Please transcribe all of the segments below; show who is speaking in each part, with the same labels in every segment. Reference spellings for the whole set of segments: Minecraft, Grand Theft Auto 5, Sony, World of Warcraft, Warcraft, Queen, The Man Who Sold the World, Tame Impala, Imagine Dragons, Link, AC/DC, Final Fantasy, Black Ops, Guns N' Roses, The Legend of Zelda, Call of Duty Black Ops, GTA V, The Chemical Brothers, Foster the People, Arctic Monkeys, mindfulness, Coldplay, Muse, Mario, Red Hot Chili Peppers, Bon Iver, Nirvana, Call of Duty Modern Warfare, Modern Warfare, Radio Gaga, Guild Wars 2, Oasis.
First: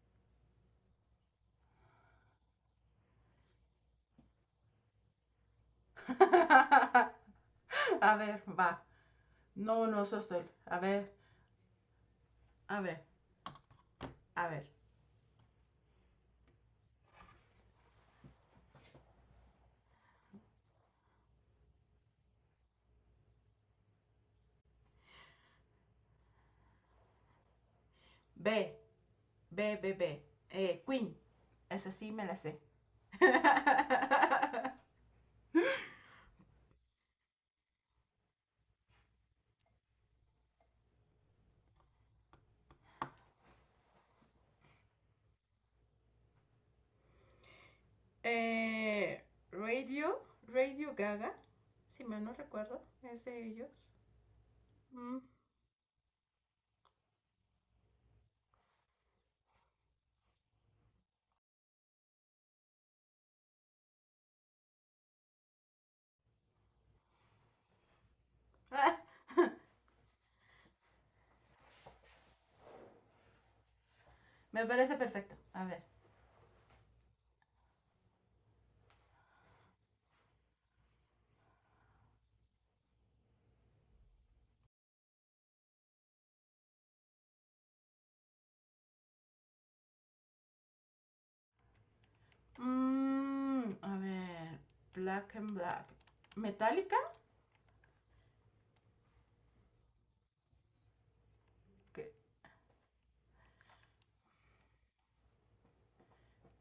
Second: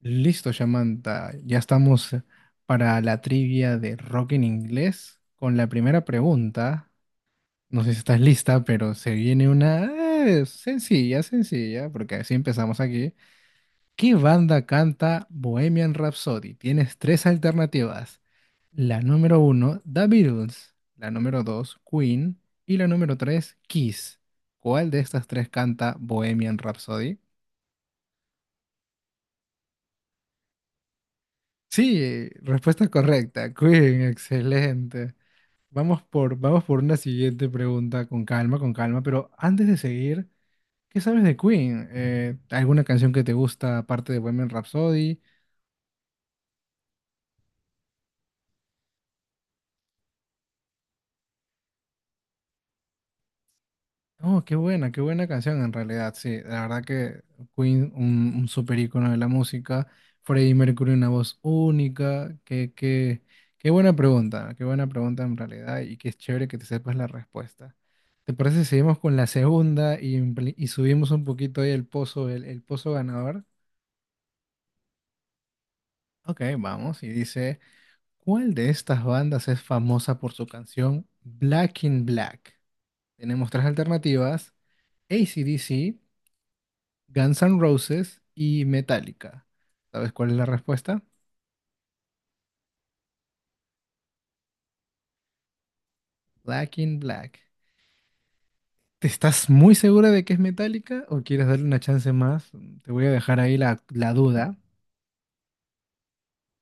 Speaker 1: Listo, Samantha. Ya estamos para la trivia de rock en inglés con la primera pregunta. No sé si
Speaker 2: A
Speaker 1: estás
Speaker 2: ver,
Speaker 1: lista,
Speaker 2: va.
Speaker 1: pero se viene una
Speaker 2: No, no, estoy. A ver,
Speaker 1: sencilla, sencilla, porque así empezamos
Speaker 2: a ver,
Speaker 1: aquí. ¿Qué
Speaker 2: a
Speaker 1: banda
Speaker 2: ver.
Speaker 1: canta Bohemian Rhapsody? Tienes tres alternativas. La número uno, The Beatles. La número dos, Queen. Y la número tres, Kiss. ¿Cuál de estas tres canta Bohemian Rhapsody?
Speaker 2: B, B, B, B. Queen. Esa sí me
Speaker 1: Sí,
Speaker 2: la sé.
Speaker 1: respuesta correcta. Queen, excelente. Vamos por una siguiente pregunta con calma, pero antes de seguir, ¿qué sabes de Queen? ¿Alguna canción que te gusta aparte de Women Rhapsody?
Speaker 2: eh, Radio, Radio Gaga. Si mal no recuerdo, es de ellos.
Speaker 1: Oh, qué
Speaker 2: Mm.
Speaker 1: buena canción en realidad, sí, la verdad que Queen, un súper ícono de la música, Freddie Mercury, una voz única, qué buena pregunta en realidad y qué chévere que te sepas la respuesta. ¿Te parece si seguimos con la segunda y subimos un poquito ahí el pozo, el pozo ganador?
Speaker 2: Me parece perfecto. A ver.
Speaker 1: Ok, vamos. Y dice, ¿cuál de estas bandas es famosa por su canción Black in Black? Tenemos tres alternativas, AC/DC, Guns N' Roses y Metallica. ¿Sabes cuál es la respuesta?
Speaker 2: A ver. Black and Black.
Speaker 1: Black
Speaker 2: ¿Metallica?
Speaker 1: in Black. ¿Te estás muy segura de que es Metallica o quieres darle una chance
Speaker 2: ¿Qué?
Speaker 1: más? Te voy a dejar ahí la duda.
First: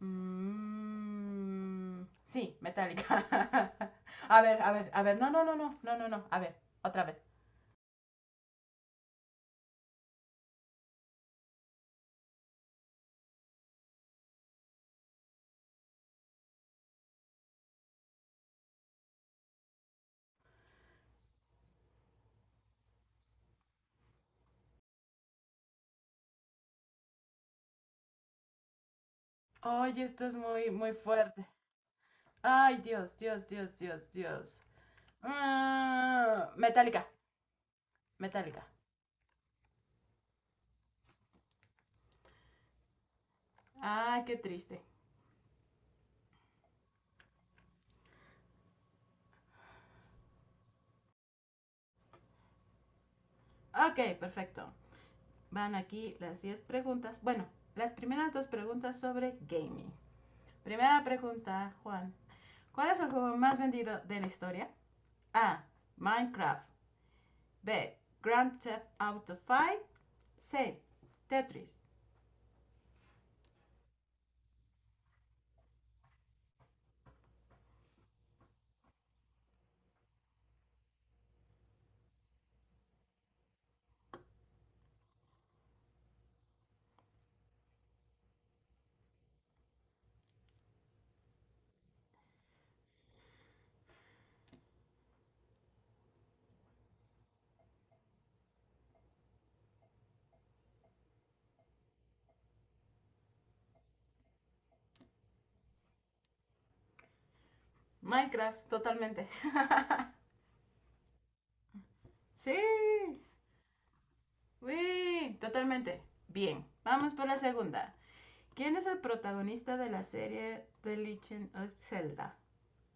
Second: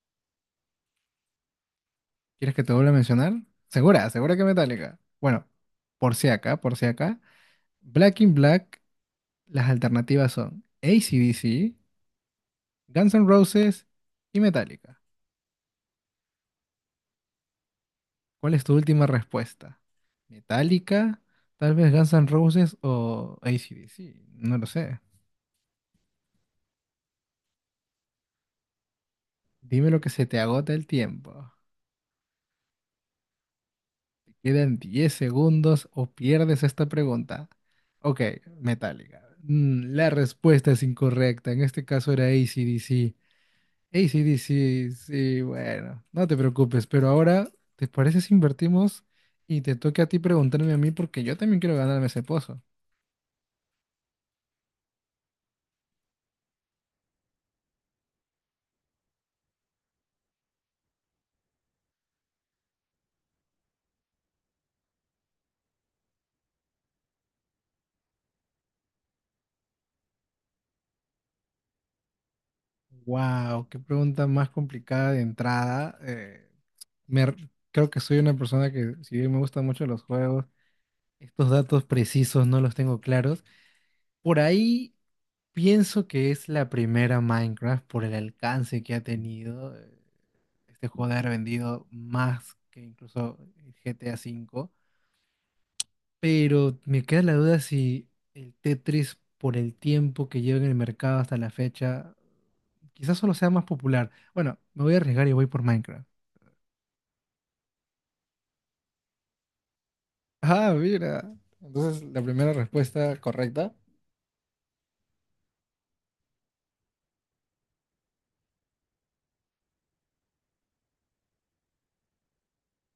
Speaker 2: Mm,
Speaker 1: ¿Quieres
Speaker 2: sí,
Speaker 1: que te vuelva a
Speaker 2: Metallica.
Speaker 1: mencionar? Segura, segura
Speaker 2: A
Speaker 1: que
Speaker 2: ver, a ver,
Speaker 1: Metallica.
Speaker 2: a ver. No, no,
Speaker 1: Bueno,
Speaker 2: no, no, no, no,
Speaker 1: por
Speaker 2: no.
Speaker 1: si
Speaker 2: A ver,
Speaker 1: acá, por si
Speaker 2: otra vez.
Speaker 1: acá. Black in Black, las alternativas son AC/DC, Guns N' Roses y Metallica. ¿Cuál es tu última respuesta? ¿Metallica? ¿Tal vez Guns N' Roses o AC/DC? No lo sé. Dime
Speaker 2: Ay,
Speaker 1: lo que
Speaker 2: esto
Speaker 1: se
Speaker 2: es
Speaker 1: te
Speaker 2: muy,
Speaker 1: agota el
Speaker 2: muy fuerte.
Speaker 1: tiempo.
Speaker 2: Ay, Dios, Dios, Dios, Dios,
Speaker 1: Te
Speaker 2: Dios.
Speaker 1: quedan 10 segundos o
Speaker 2: Ah,
Speaker 1: pierdes esta
Speaker 2: Metallica,
Speaker 1: pregunta. Ok,
Speaker 2: Metallica.
Speaker 1: Metallica. La respuesta es incorrecta. En este caso era AC/DC.
Speaker 2: Ay, qué triste.
Speaker 1: AC/DC, sí, bueno, no te preocupes, pero ahora, ¿te parece si invertimos y te toca a ti preguntarme a mí porque yo también quiero ganarme ese pozo?
Speaker 2: Ok, perfecto. Van aquí las 10 preguntas. Bueno, las primeras dos preguntas sobre gaming. Primera pregunta, Juan. ¿Cuál es el juego más vendido de la historia? A. Minecraft. B. Grand Theft Auto 5. C. Tetris.
Speaker 1: Wow, qué pregunta más complicada de entrada. Creo que soy una persona que, si bien me gustan mucho los juegos, estos datos precisos no los tengo claros. Por ahí pienso que es la primera Minecraft por el alcance que ha tenido. Este juego de haber vendido más que incluso el GTA V. Pero me queda la duda si el Tetris, por el tiempo que lleva en el mercado hasta la fecha, quizás solo sea más popular. Bueno, me voy a arriesgar y voy por Minecraft.
Speaker 2: Minecraft, totalmente.
Speaker 1: Ah, mira. Entonces, la primera
Speaker 2: Sí.
Speaker 1: respuesta correcta.
Speaker 2: Uy, totalmente. Bien, vamos por la segunda. ¿Quién es el protagonista de la serie The Legend of Zelda?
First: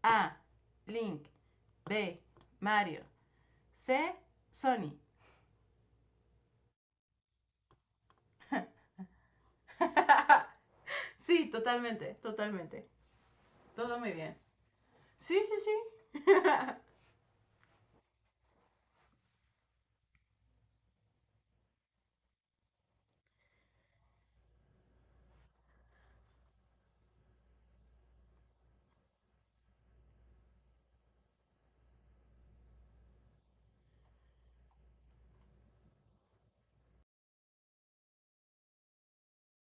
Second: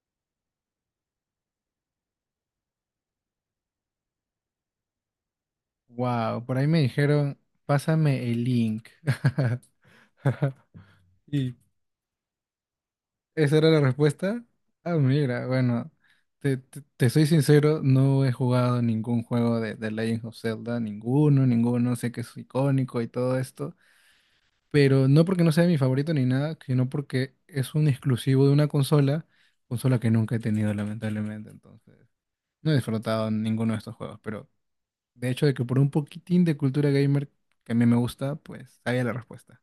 Speaker 2: A. Link. B. Mario. C. Sony.
Speaker 1: Wow, por ahí me dijeron, pásame el link.
Speaker 2: Sí,
Speaker 1: ¿Y
Speaker 2: totalmente, totalmente.
Speaker 1: esa era la
Speaker 2: Todo muy bien.
Speaker 1: respuesta? Ah,
Speaker 2: Sí,
Speaker 1: mira,
Speaker 2: sí,
Speaker 1: bueno,
Speaker 2: sí.
Speaker 1: te soy sincero, no he jugado ningún juego de Legend of Zelda, ninguno, ninguno, sé que es icónico y todo esto, pero no porque no sea mi favorito ni nada, sino porque es un exclusivo de una consola, consola que nunca he tenido lamentablemente, entonces no he disfrutado ninguno de estos juegos, pero de hecho de que por un poquitín de cultura gamer que a mí me gusta, pues sabía la respuesta.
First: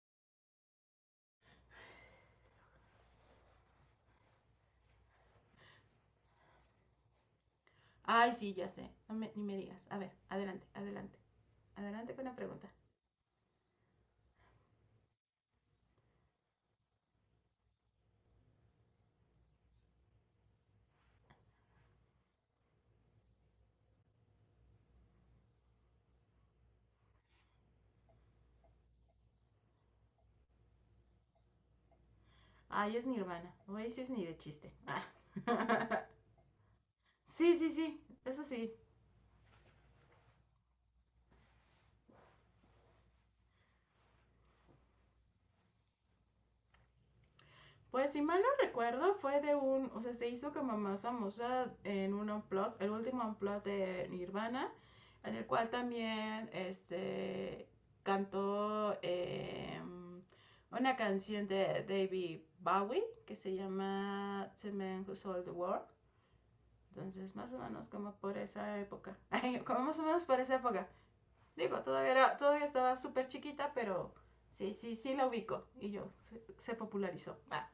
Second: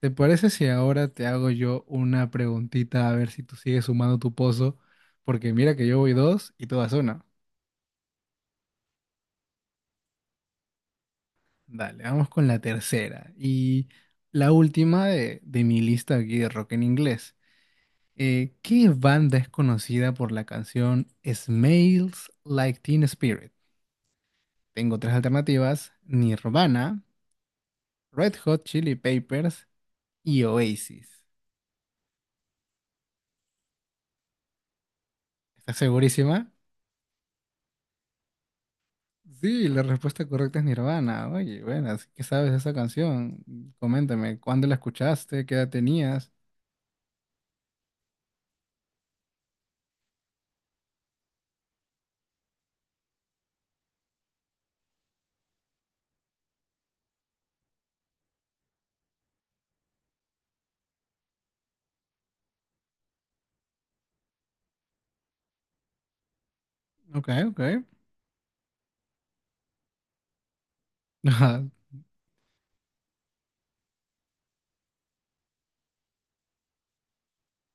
Speaker 1: ¿Te parece si ahora te hago yo una preguntita a ver si tú sigues sumando tu pozo? Porque mira que yo voy dos y tú vas una.
Speaker 2: Ay, sí, ya sé. Ni me digas. A ver, adelante, adelante.
Speaker 1: Dale,
Speaker 2: Adelante con
Speaker 1: vamos
Speaker 2: la
Speaker 1: con la
Speaker 2: pregunta.
Speaker 1: tercera y la última de mi lista aquí de rock en inglés. ¿Qué banda es conocida por la canción Smells Like Teen Spirit? Tengo tres alternativas: Nirvana, Red Hot Chili Peppers y Oasis.
Speaker 2: Ay, es mi hermana. Oye, sí es ni de chiste. Ah.
Speaker 1: ¿Estás segurísima?
Speaker 2: Sí, sí, sí. Eso sí.
Speaker 1: Sí, la respuesta correcta es Nirvana. Oye, bueno, así que sabes de esa canción. Coméntame, ¿cuándo la escuchaste? ¿Qué edad tenías?
Speaker 2: Pues si mal no recuerdo, fue de un, o sea, se hizo como más famosa en un unplug, el último unplug de Nirvana, en el cual también este cantó una canción de David Bowie que se llama The Man Who Sold the World.
Speaker 1: Ok,
Speaker 2: Entonces, más o
Speaker 1: ok.
Speaker 2: menos como por esa época. Ay, como más o menos por esa época. Digo, todavía, era, todavía estaba súper chiquita, pero sí, sí, sí la ubico. Y yo, se popularizó. Ah.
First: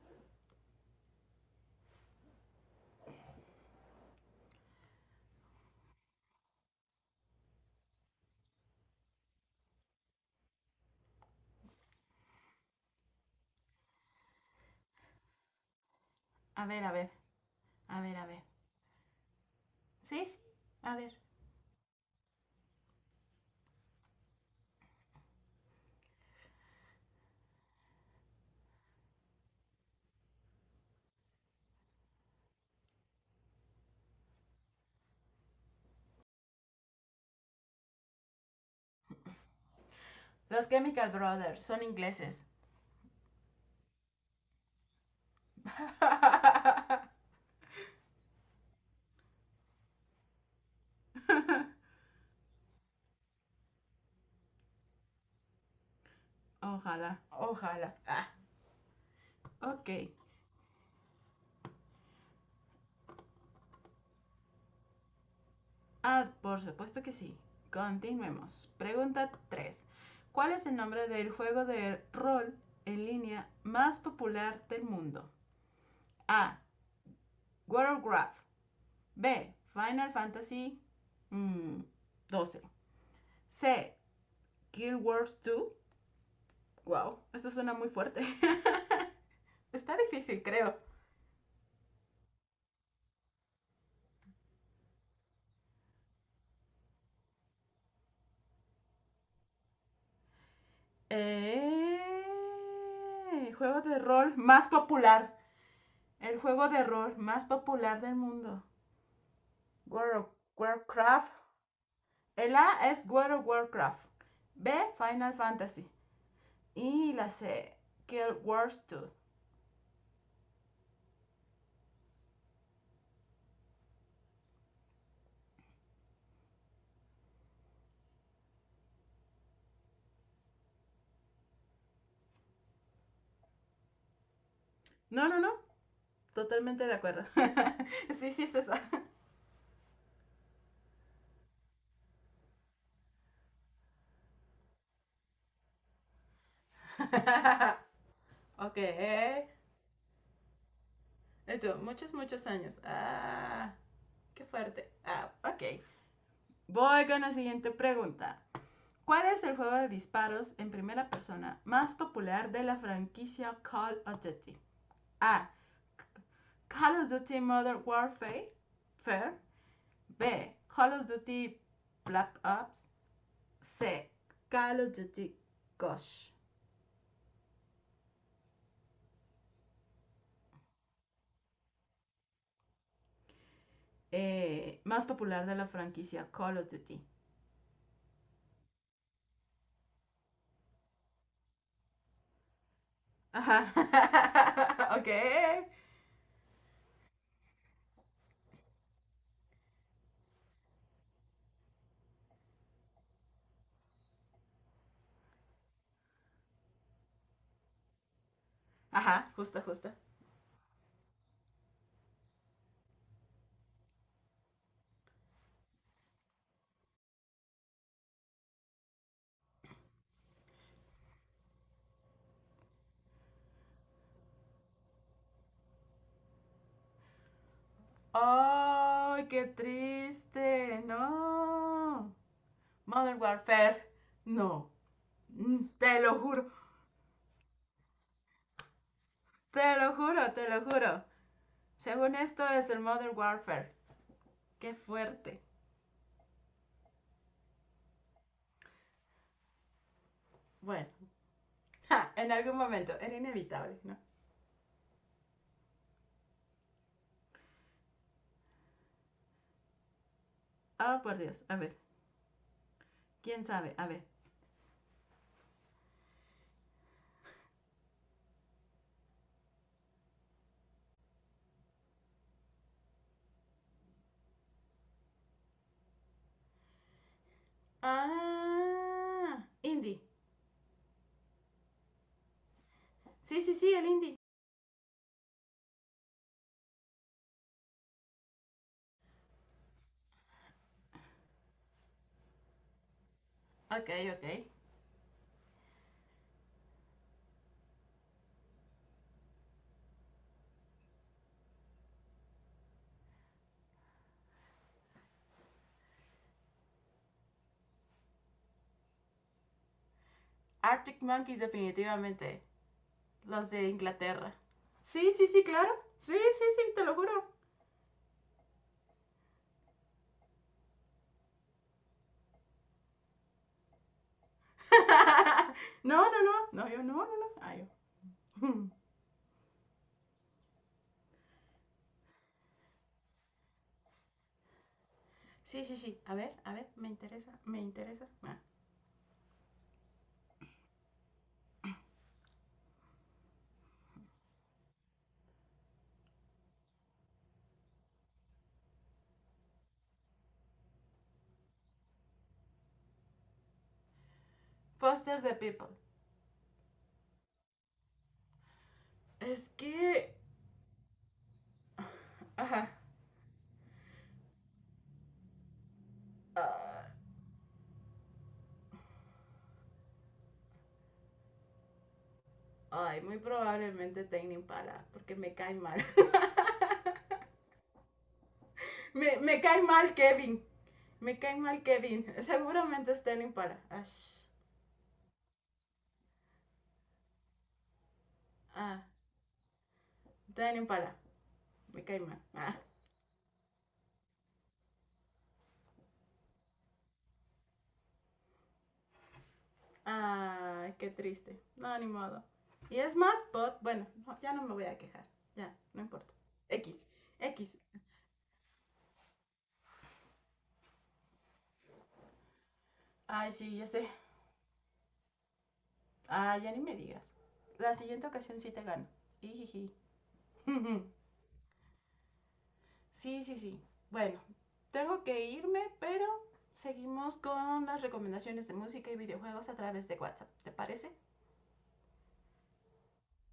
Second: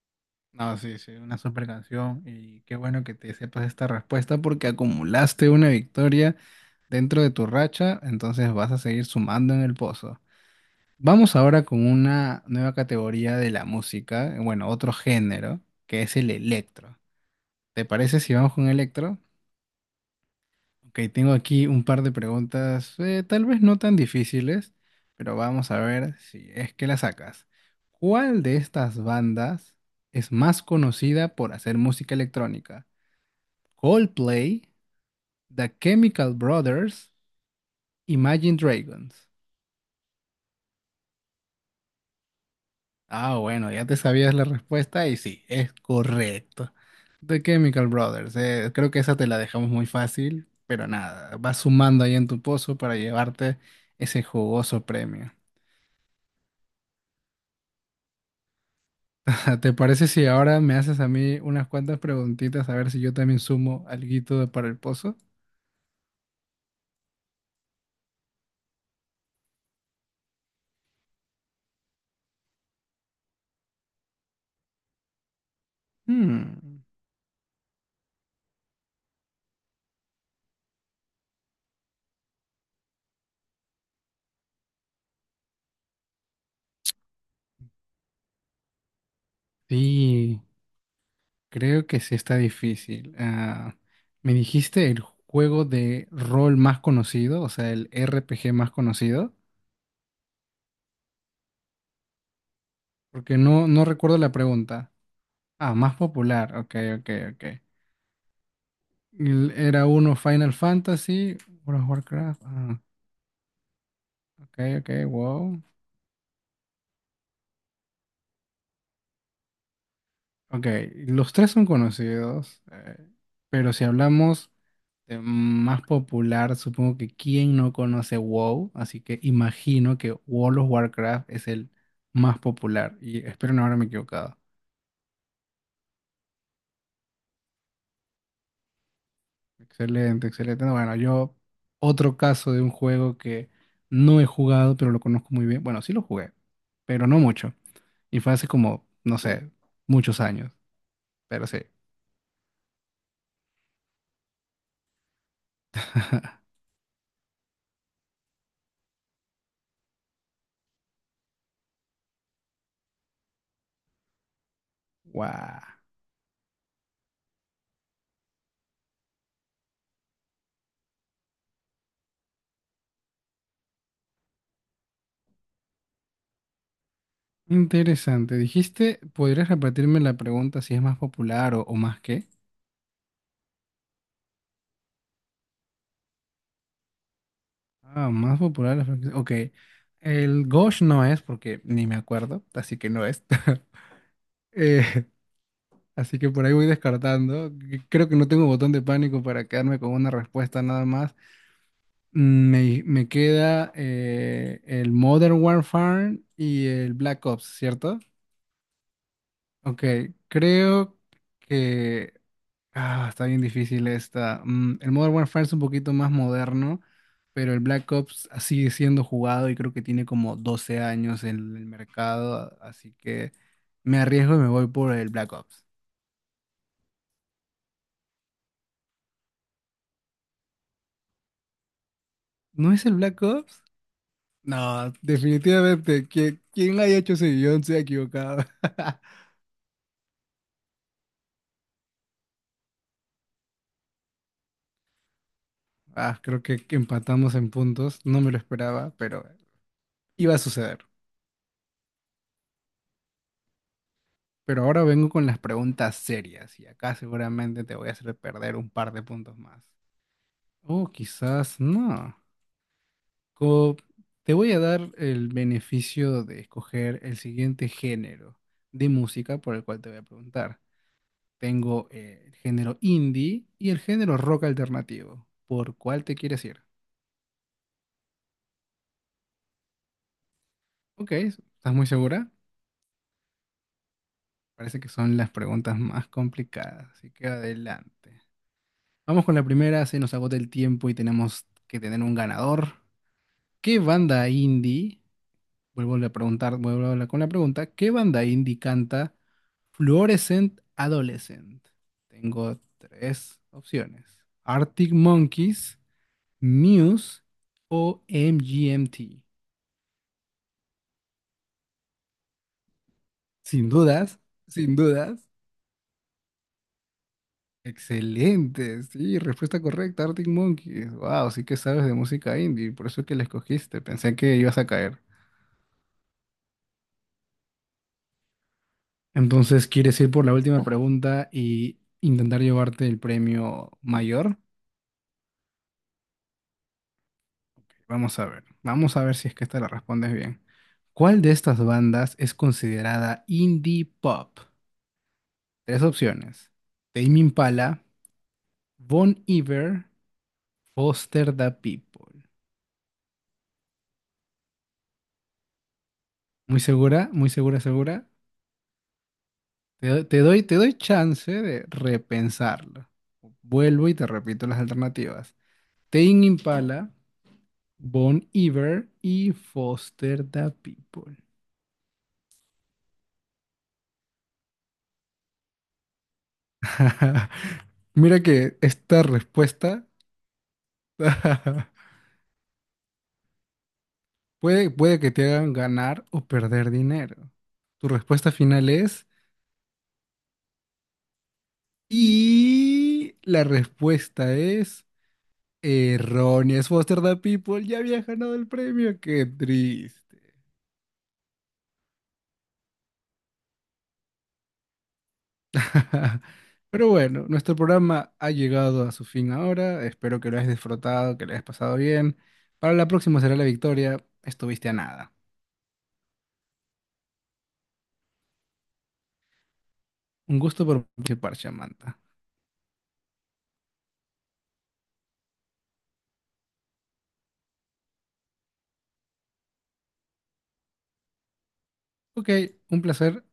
Speaker 1: No, sí, sí, una super canción y qué bueno que te sepas esta respuesta porque acumulaste una victoria dentro de tu racha, entonces vas a seguir sumando en el pozo. Vamos ahora con una nueva categoría de la música, bueno, otro género, que es el
Speaker 2: A ver, a
Speaker 1: electro.
Speaker 2: ver,
Speaker 1: ¿Te
Speaker 2: a ver,
Speaker 1: parece
Speaker 2: a
Speaker 1: si
Speaker 2: ver.
Speaker 1: vamos con electro?
Speaker 2: ¿Sí? A
Speaker 1: Ok,
Speaker 2: ver.
Speaker 1: tengo aquí un par de preguntas, tal vez no tan difíciles, pero vamos a ver si es que las sacas. ¿Cuál de estas bandas es más conocida por hacer música electrónica? Coldplay, The Chemical Brothers, Imagine Dragons.
Speaker 2: Los Chemical Brothers son ingleses.
Speaker 1: Ah, bueno, ya te sabías la respuesta y sí, es correcto. The Chemical Brothers, creo que esa te la dejamos muy fácil, pero nada, vas sumando ahí en tu pozo para llevarte ese jugoso premio.
Speaker 2: Ojalá, ojalá. Ah,
Speaker 1: ¿Te
Speaker 2: ok.
Speaker 1: parece si ahora me haces a mí unas cuantas preguntitas a ver si yo también sumo para el pozo?
Speaker 2: Ah, por supuesto que sí. Continuemos. Pregunta 3. ¿Cuál es el nombre del juego de rol en línea más popular del mundo? A.
Speaker 1: Hmm,
Speaker 2: Warcraft. B. Final Fantasy mm, 12. C. Guild Wars 2. Wow, esto suena muy fuerte. Está
Speaker 1: sí,
Speaker 2: difícil, creo.
Speaker 1: creo que sí está difícil. Ah, ¿me dijiste el juego de rol más conocido, o sea, el RPG más conocido?
Speaker 2: Eh,
Speaker 1: Porque no,
Speaker 2: juego
Speaker 1: no
Speaker 2: de
Speaker 1: recuerdo
Speaker 2: rol
Speaker 1: la
Speaker 2: más
Speaker 1: pregunta.
Speaker 2: popular.
Speaker 1: Ah, más
Speaker 2: El
Speaker 1: popular,
Speaker 2: juego
Speaker 1: ok,
Speaker 2: de
Speaker 1: ok,
Speaker 2: rol
Speaker 1: ok.
Speaker 2: más popular del mundo.
Speaker 1: Era
Speaker 2: World
Speaker 1: uno
Speaker 2: of
Speaker 1: Final
Speaker 2: Warcraft.
Speaker 1: Fantasy, uno Warcraft,
Speaker 2: El
Speaker 1: ah,
Speaker 2: A es World of Warcraft.
Speaker 1: ok,
Speaker 2: B.
Speaker 1: ok,
Speaker 2: Final
Speaker 1: wow.
Speaker 2: Fantasy. Y la C. Guild Wars 2.
Speaker 1: Ok, los tres son conocidos, pero si hablamos de más popular, supongo que quién no conoce WoW, así que imagino que World of Warcraft es el más popular y espero no haberme equivocado.
Speaker 2: No, no, no. Totalmente de acuerdo. Sí, sí es esa.
Speaker 1: Excelente, excelente. No, bueno, yo otro caso de un juego que no he jugado, pero lo conozco muy bien. Bueno, sí lo jugué, pero no mucho. Y fue hace
Speaker 2: Ok.
Speaker 1: como, no sé, muchos años, pero sí.
Speaker 2: Esto muchos, muchos años. Ah, qué fuerte. Ah, ok. Voy con la siguiente pregunta. ¿Cuál es el juego de disparos en primera persona más popular de la franquicia Call of Duty? A.
Speaker 1: Wow.
Speaker 2: Call of Duty Modern Warfare. Fair. B. Call of Duty Black Ops. C. Call of Duty Ghost.
Speaker 1: Interesante. Dijiste, ¿podrías repetirme la pregunta si es más popular o más qué?
Speaker 2: Más popular de la franquicia Call of Duty.
Speaker 1: Ah, más popular la franquicia. Ok. El Ghosh no es porque ni me acuerdo, así que no es.
Speaker 2: Ajá.
Speaker 1: Eh,
Speaker 2: Ok.
Speaker 1: así que por ahí voy descartando. Creo que no tengo botón de pánico para quedarme con una respuesta nada más. Me queda el Modern Warfare y el Black Ops, ¿cierto?
Speaker 2: Ajá, justo,
Speaker 1: Ok,
Speaker 2: justo.
Speaker 1: creo que... Ah, está bien difícil esta. El Modern Warfare es un poquito más moderno, pero el Black Ops sigue siendo jugado y creo que tiene como 12 años en el mercado, así que me arriesgo y me voy por el Black Ops.
Speaker 2: ¡Ay, qué triste! No.
Speaker 1: ¿No es el
Speaker 2: Modern
Speaker 1: Black Ops?
Speaker 2: Warfare. No.
Speaker 1: No,
Speaker 2: Te
Speaker 1: definitivamente.
Speaker 2: lo juro.
Speaker 1: Quien haya hecho ese guión se ha equivocado.
Speaker 2: Te lo juro, te lo juro. Según esto es el Modern Warfare. Qué fuerte.
Speaker 1: Ah, creo que empatamos en puntos. No me lo esperaba, pero iba a suceder.
Speaker 2: Bueno. Ja, en algún momento. Era inevitable, ¿no?
Speaker 1: Pero ahora vengo con las preguntas serias y acá seguramente te voy a hacer perder un par de puntos más. Oh,
Speaker 2: Oh, por Dios. A
Speaker 1: quizás
Speaker 2: ver.
Speaker 1: no.
Speaker 2: ¿Quién sabe?
Speaker 1: Co-
Speaker 2: A ver.
Speaker 1: te voy a dar el beneficio de escoger el siguiente género de música por el cual te voy a preguntar. Tengo el género indie y el género rock alternativo. ¿Por cuál te quieres ir?
Speaker 2: Ah. Indie.
Speaker 1: Ok, ¿estás muy segura?
Speaker 2: Sí, sí, sí, el indie.
Speaker 1: Parece que son las preguntas más complicadas, así que adelante. Vamos con la primera, se nos agota el tiempo y tenemos que tener un ganador. ¿Qué
Speaker 2: Ok,
Speaker 1: banda
Speaker 2: ok.
Speaker 1: indie... Vuelvo a preguntar, vuelvo a hablar con la pregunta, ¿qué banda indie canta Fluorescent Adolescent? Tengo tres opciones. Arctic Monkeys, Muse o MGMT.
Speaker 2: Arctic Monkeys definitivamente. Los de
Speaker 1: Sin dudas,
Speaker 2: Inglaterra.
Speaker 1: sin
Speaker 2: Sí, sí,
Speaker 1: dudas.
Speaker 2: sí, claro. Sí, sí, sí, te lo juro.
Speaker 1: Excelente, sí, respuesta correcta, Arctic Monkeys. Wow, sí que sabes de música indie, por eso es que la escogiste, pensé que ibas a caer.
Speaker 2: No, no, no, no, yo no, no, no, ah, yo.
Speaker 1: Entonces, ¿quieres ir por la última pregunta y intentar llevarte el premio mayor?
Speaker 2: Sí, sí, sí, a ver, me interesa, me interesa. Ah.
Speaker 1: Vamos a ver si es que esta la respondes bien. ¿Cuál de estas bandas es considerada indie pop? Tres opciones. Tame Impala, Bon Iver, Foster the People.
Speaker 2: Foster the people.
Speaker 1: ¿Muy segura? ¿Muy segura, segura?
Speaker 2: Es que,
Speaker 1: Te doy chance de
Speaker 2: ajá,
Speaker 1: repensarlo. Vuelvo y te repito las alternativas. Tame
Speaker 2: ah,
Speaker 1: Impala, Bon Iver y Foster the People.
Speaker 2: ay, muy probablemente Tame Impala, porque me cae mal.
Speaker 1: Mira que esta
Speaker 2: Me cae mal
Speaker 1: respuesta...
Speaker 2: Kevin, me cae mal Kevin, seguramente es Tame Impala. Ash.
Speaker 1: Puede, puede que te hagan ganar o perder dinero. Tu respuesta final
Speaker 2: Ah,
Speaker 1: es...
Speaker 2: Tame Impala, me cae mal. Ah.
Speaker 1: Y la respuesta es... Errónea. Es Foster the People. Ya había ganado el premio. Qué triste.
Speaker 2: Ah, qué triste. No, ni modo. Y es más, but, bueno, no, ya no me voy a quejar. Ya, no importa. X,
Speaker 1: Pero bueno, nuestro
Speaker 2: X.
Speaker 1: programa ha llegado a su fin ahora. Espero que lo hayas disfrutado, que lo hayas pasado bien. Para la próxima
Speaker 2: Ay,
Speaker 1: será la
Speaker 2: sí, ya sé.
Speaker 1: victoria. Estuviste a nada.
Speaker 2: Ay, ya ni me digas. La siguiente ocasión sí te gano. Ijiji.
Speaker 1: Un gusto por participar, Samantha.
Speaker 2: Sí, sí, sí. Bueno, tengo que irme, pero seguimos con las recomendaciones de música y videojuegos a través de WhatsApp. ¿Te parece?
Speaker 1: Ok, un placer.